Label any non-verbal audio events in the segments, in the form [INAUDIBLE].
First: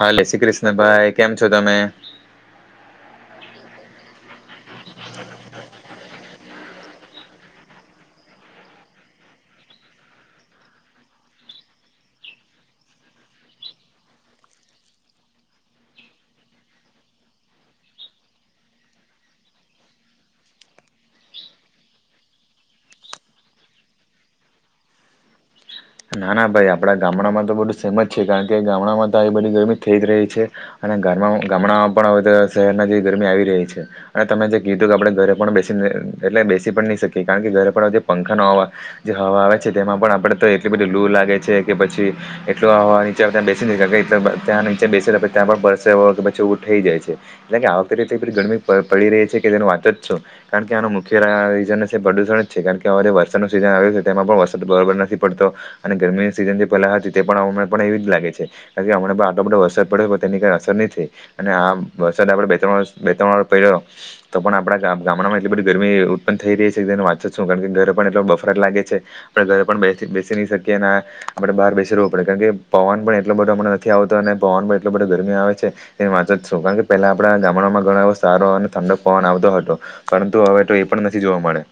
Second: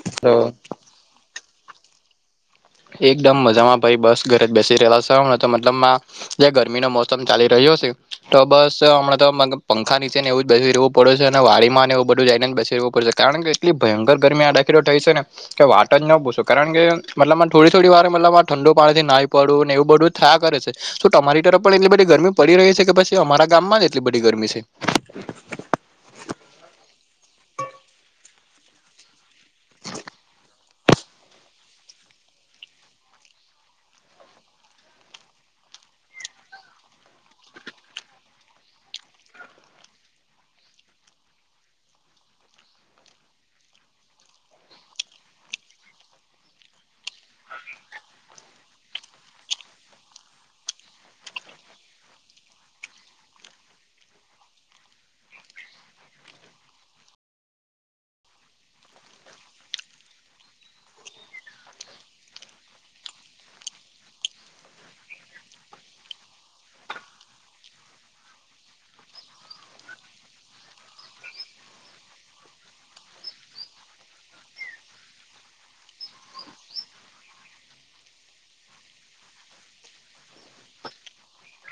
હા તો લસી કૃષ્ણ ભાઈ કેમ છો તમે? એકદમ મજામાં ભાઈ બસ ઘરે જ બેસી રેલા સ અવે તો મતલબ માં જે ગરમીનો મોસમ ચાલી રહ્યો તો બસ હમણા, તો પંખા નીચે નેવુંજ બસ રેવું પડે છે, અને વાડી ને એવું બધું જઈ ને વ પડશે કારણ કે એટલી ભયંકર ગરમી આ દાખીલો થઈ છેને, કે વાટ જ ન પૂછું કારણ કે મતલબ થોડી, થોડી વાર મતલબમાં ઠંડો પાણીથી નાહી, પડું ને એવું બધું થ કરે તો તમારી તરફ પણ એટલી બધી ગરમી પડી રહી છે, કે પછી અમારા ગામમાં જ એટલી બધી ગરમી છે. ના ના ભાઈ આપડા ગામડામા, તો બધ સેમ જ છે, કારણ કે ગામડામાં તો આવી બધી ગરમી થઈ જ રહી છે. ઘરમાં ગામડા પણ હવે, શહેરમાં જે ગરમી આવી રહી છે, અને તમે જે કીધું કે આપણે ઘરે પણ બેસીને એટલે બેસી પણ નહી, શકીએ કારણ કે ઘરે પણ જે પંખાનોવા જે હવા, આવે છે, તેમાં પણ આપણેે તો એટલી બધી લૂ લાગે છે, કે પછી એટલું નીચે ત્યાં બેસી નથી, કાર ત્યાં નીચે બેસીછ ત્યાં પણ વરસે હો, કે પછી થઈ જાય છે, એટલે કે આ વખતેતે ગરમી પડી રહી છે, કે તે વાત જ છો કારણ મુખ્ય રીઝન છે, પ્રદુષણ જ છે, કારણ કે હ વરસાદ ન સિઝન આવ્યું છે, તેમાં પણ વરસાદ બરોબર નથી પડતો અને ગરમીની સીઝન જે પેલા હતી, તે પણ અ હમણાં પણ એવીજ લાગે છે, કારણ કે હમણા આટલો બટો વરસાદ પડ્યો તેની કઈ અસર નહી, થઈ અને આ વરસાદ આપડણે બે ત્રણ બે ત્રણ વરષ પડ્યો તો પણ આપણા ગામમાં આટલી બધી ગરમી ઉત્પન્ થય રહી છે, વાંચત શું કારણ કે ઘર પણ એટ બફરાત લાગે છે, પણ ઘર પણ બે બેસી નહી શકીએ અને આપણે બહાર બેસી રવું પડે કારણ કે, પવન પણ એટલો બધો અમને નથી, આવતો અને પવન પણ એટલો બો આપ ગરમી આવે છે, એ વાત જ શુ કારણ કે પેલા આપણા ગામણમાં ઘણો એો સારો અને ઠંડક પવન આવતો હતો પરંતુ હવે, તો એ પણ નથી, જોવા મળે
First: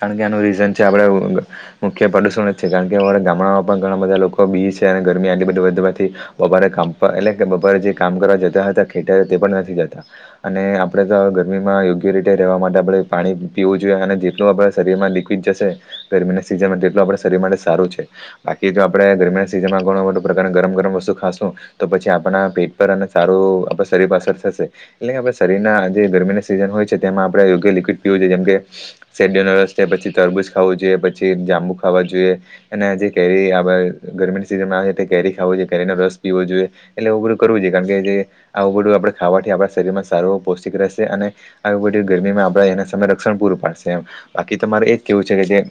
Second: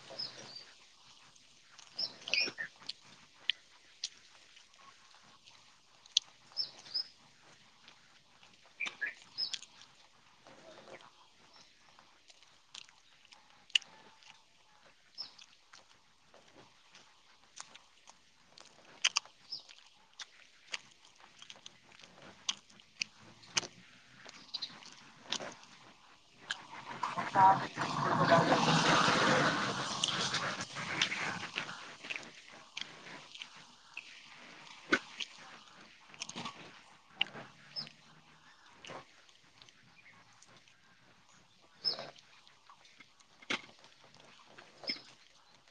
કારણ કે આનું રીઝન છે, આપણે મુખ્ય પ્રદુષણ છે, કારણ કે અમારા ગામડામાં પણ ઘણા બધા લોકો બી છે, અને ગરમી આટલી બધી વધવાથી બપોરે કામ પર થી એટલે જે બપોરે જે કામ કરવા જતા હતા ખેતરે તે પણ નથી જતા અને આપણેે તો ગરમીમાં યોગ્ય રીતે રહેવા, માટે આપડણે પાણી પીવું જોઈએ, અને જેટલું આપણે શરીરમા લિક્વિડ જશે ગરમીના સિઝનમાં, જેટલું આપ શરીર માટે સારું છે, બાકી જો આપણે ગરમીના સીઝનમાં ઘણ બધ પ્ર ગરમ ગરમ વસ્તુ ખાશું, તો પછી આપ આપણા પેટ પર અને સારું આપણા શરીર પર અસર થશે, એટલે કે આપે શરીર ના જે ગરમીના સિઝન હોય, છે તેમાં આપણે યોગ્ય લિક્વિડ પીવું જોઈએ, જેમકે સેડ્યનરતે પછી તરબૂજ ખાવું જોઈએ પછી જાંબુ ખ ખાવા જોઈએ, અને જે કેરી આ ગરમીની સિઝનમાં આવે છે તે કેરી ખાવ જોઈએ કેરીનો રસ પીવો જોઈએ. એટલે ઉગડું કરવું જોઈએ, કારણ, કે આ ઉઘડું આપડણે ખાવાથી આપણા શરીરમાં સારું પૌષ્ટિક રહેશે અને આ ગરમીમા આપ એના સમય રક્ષણ પૂરું પાડશે, બાકી તમારે એ કેવું છે, કે જે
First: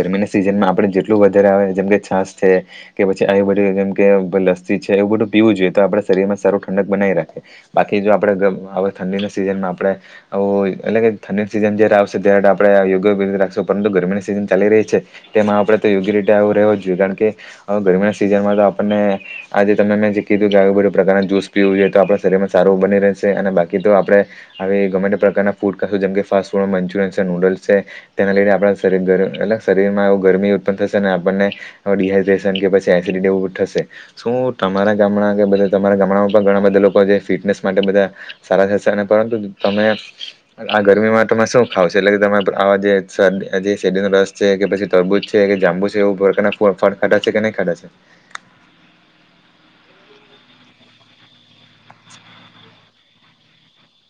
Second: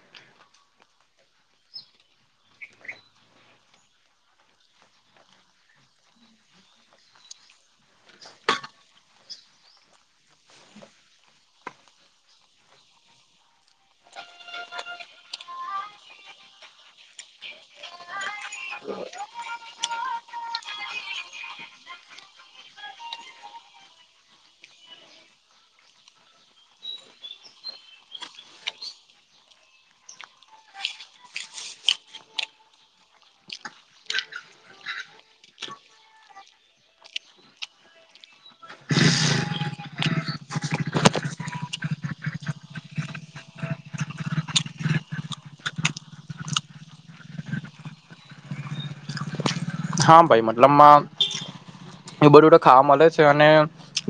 ગરમીને સીઝનમાં આપડણે જેટલું વધારે આવે જેમ કે છાસ છે, કે પછી આયુર્વેદિક જેમ કે લસ્સી છે, એવું બધું પીવું જોઈએ, તો આપણા શરીરમાં સારું ઠંડક, બનાવી રાખે બાકી જો આપણે ઠંડીના સીઝનમાં આપણેે એટલે કે ઠંડી સીઝન જયારે, આવશે ત્યારે આપણે યોગ્યી રાખશ પરંતુ ગરમીના સિઝન ચાલી રહી છે, તેમાં આપણેે તો યોગ્ય રીતે આવ રહેવો જોઈએ કારણ કે ગરમી [UNINTELLIGIBLE] આપને આજે તમે કીધું કે આવુ બધું પ્રકારના જ્યુસ પીવું છુ તો આપણા શરીરમાં સારું બની રહેશે, અને બાકી તો આપણેે આવી ગમે પ્રકાર ના ફૂડ જેમ કે ફાસ્ટ ફૂડ મંચુરિયન છે, નૂડલ્સ છે, તેના લયને આપણા શરીર [UNINTELLIGIBLE] એટલે શરીરમાં ગરમી ઉત્પન્ થશે, ને આપણ ને ડીહાઈડ્રેશન કે પછી એસીટીવ થશે શું તમારા ગામમાં કે તમારા ગમડામાં પણ ઘણા બધા લોકો જે ફિટનેસ માટે બધા સારા થશે, અને પરંતુ તમે આ ગરમીમાં તમે શું ખાવ છો, એટલે કે તમા આવા જે શેરડી જે શેરડીનો રસ છે, કે પછી તરબૂજ છે કે, જાંબુ છે, એવું ઉપર કે ફ ફળ ખાધા છે કે નહી ખાધા છે. હા, ભાઈ મતલબમાં એ બધું ખાવા મળે. છે અને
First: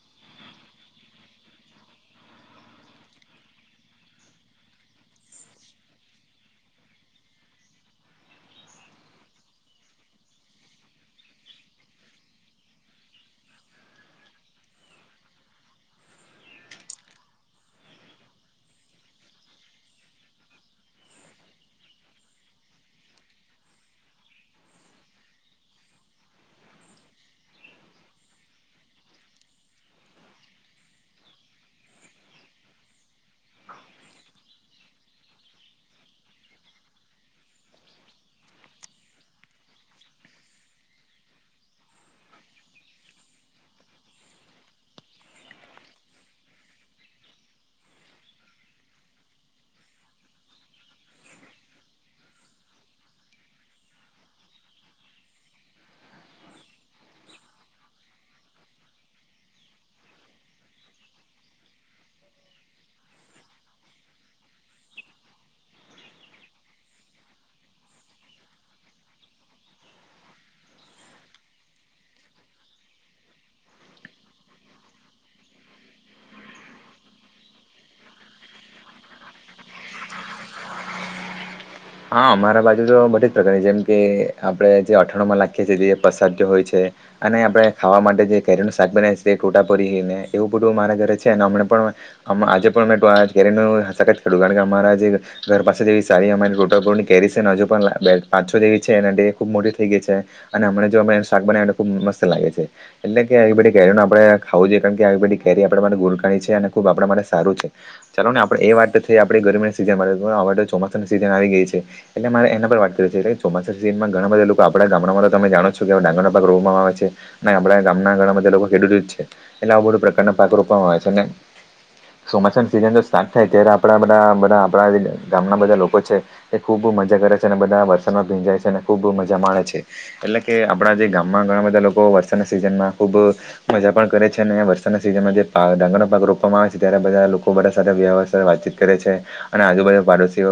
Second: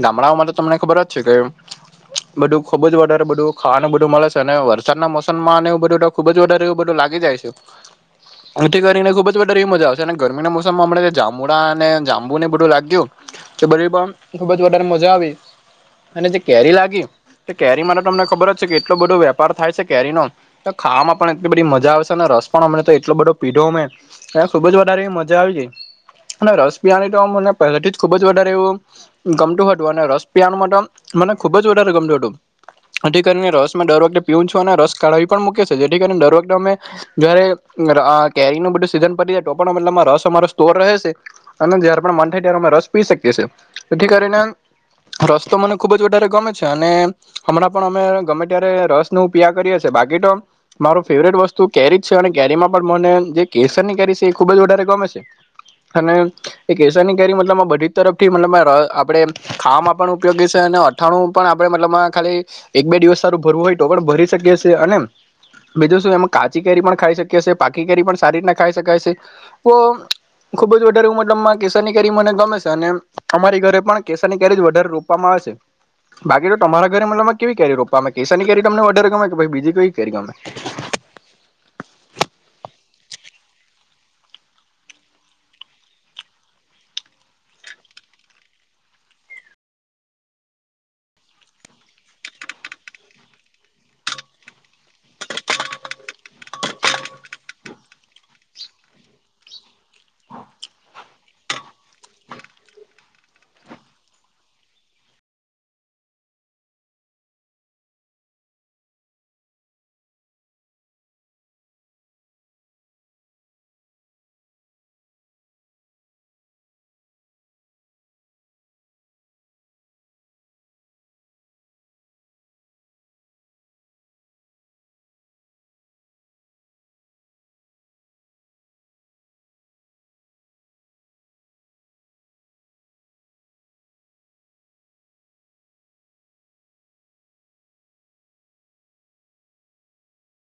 ગામડાઓમાં તો તમને ખબર જ છે, કે બધું ખુબજ વધારે બધું ખાવાનું બધું મળે છે, અને વરસાદના મોસમમાંવ બધું ખુબજ વધારે એવું બધું લાગે જેથી કરી ને ખુબજ વ એવી, મજા આવશે અને ગરમીના મોમ [UNINTELLIGIBLE] જામુડા, અને જાંબુ ને બધું લાગ્યું તે બધી પણ ખુબજ વધારે મજા આવી, અને જે કેરી લાગી કેરીમાં તો તમને ખબર જ છે, કે કેટલો બધો વેપાર થાય છે, કેરીનો તો ખાવામાં પણ એટલી બધી મજા આવશે ને રસ પણ અમને, તો એટલો બધો પીધો અમે ખુબજ વધારે, એવી મજા આવી ગય - અને રસ પિયાની, તો મને પહેલાથી ખુબ જ વધારે એવું ગમતું હતું અને રસ પિયાનુંમાં તો આમ મને ખુબજ વધારે, ગમતુ હતુ જેથી કરીને રસમા દર વખતે પીવું છું, અને રસ કાઢાવી પણ મૂકે છે, જેથી કરીને દર વખતે અમે જારે કેરીનુ બધું સીઝન પડી જાય, તો પણ મતલબ માં રસ તો મારો સ્ટોર રહે છે અને જ્યારે પણ માન થાય, ત્યારે અમે રસ પી શકીયે છે તેથી, કરીને રસ તો મને ખુબજ વધારે ગમે છે, અને હમણા પણ અમે ગમે ત્યારે રસ ન પિયા કરીએ છીએ. બાકી તો મારો ફેવરેટ વસ્તુ કેરી છે અને કેરીમાં પણ મને જે કેસર ની કેરી છે એ ખુબ જ વધારે ગમે છે [INAUDIBLE] અને એ કેસરની કેરી મતલબ બધી જ તરફ થી મતલબ આપણે ખાવામાં પણ ઉપયોગી છે અઠાણું પણ આપડે મતલબમાં ખાલી એક બે દિવસ સારું ભરવું હોય તો પણ ભરી શકીએ છે અને બીજું શું એમાં કાચી કેરી પણ ખાઈ શકીએ છે પાકી કેરી પણ સારી રીતના ખાઈ શકાય છે તો ખુબ જ વધારે મતલબમાં કેસરની કેરી મને ગમે છે અને અમારી ઘરે પણ કેસર ની કેરી જ વધારે રો પવામાં આવે છે બાકી તો તમારા ઘરે મતલબ મા કેવી કેરી રોપવામા કેસાની કેરી તમને ઓર ગમે કે બીજી કેવી કેરી ગમે હમ [INAUDIBLE] હા અમારા બાજુ તો બધી જ પ્રકારની જેમ કે આપડે જે અથણોમાં નાખીએ છીએ જે પસાદ હોય છે અને આપણે ખાવા માટે જે કેરી નુ શાક બનાવી છે ટોટા પરી ને એવું બધું મારા ઘરે છે અને હમ પણ આજે પણ મેંત ખડ્યું કારણ કે અમારા જે ઘર પાસે જેવી સારી અમારી કેરી છેને હજુ પણ પાછો જેવી છે એ ખુબ મોટી થઈ ગઈ છે અને હમ જો શાક બના ખબ મત લાગે છે એટલે કે આવી બધી કેરી ન આપડણે ખાવું જોઈએ કારણ કે આ બધી કેરી આપણે માટે ગોલકા છે અને ખબ આપણા માટે સારું છે ચાલો ને આપણે એ વાત થ આપણે ગરમીની સિઝન ચોમાસાની સીઝન આવી ગઈ છે એટ મારે એના પર વાત કરી છે ચોમાસા સિઝનમાં ઘણા બધા લોકો આપડા ગામડામાં તો તમે જાણો છો કે ડારના પાક રોમાં આવે આપણા ગામના ગળમાં જે લોકો ખેડૂત જ છે એટલે આવ બધો પ્રકારના પાકો રોવામાં આવે છે અને ચોમાસાની સિઝન જો સ્ટાર્ટ થાય ત્યારે આપણા બધા બધા આપણા ગામના બધા લોકો છે એ ખૂબ મજા કરે છે અને બધા વરસાદમાં ભીંજાય છે અને ખૂબ મજા માણેે છે એટલે કે આપણા જે ગામમાં ઘણા બધા લોકો વરસાદના સિઝનમાં ખૂબ મજા પણ કરે છે અનેં વરસાદના સિઝનમાં જે ડાંગરનો પાક રો આવે છે ત્યારે બધા લોકો બધા સાથે [UNINTELLIGIBLE] વાતચીત કરે છે અને આજુબાજુ પાડોશીઓ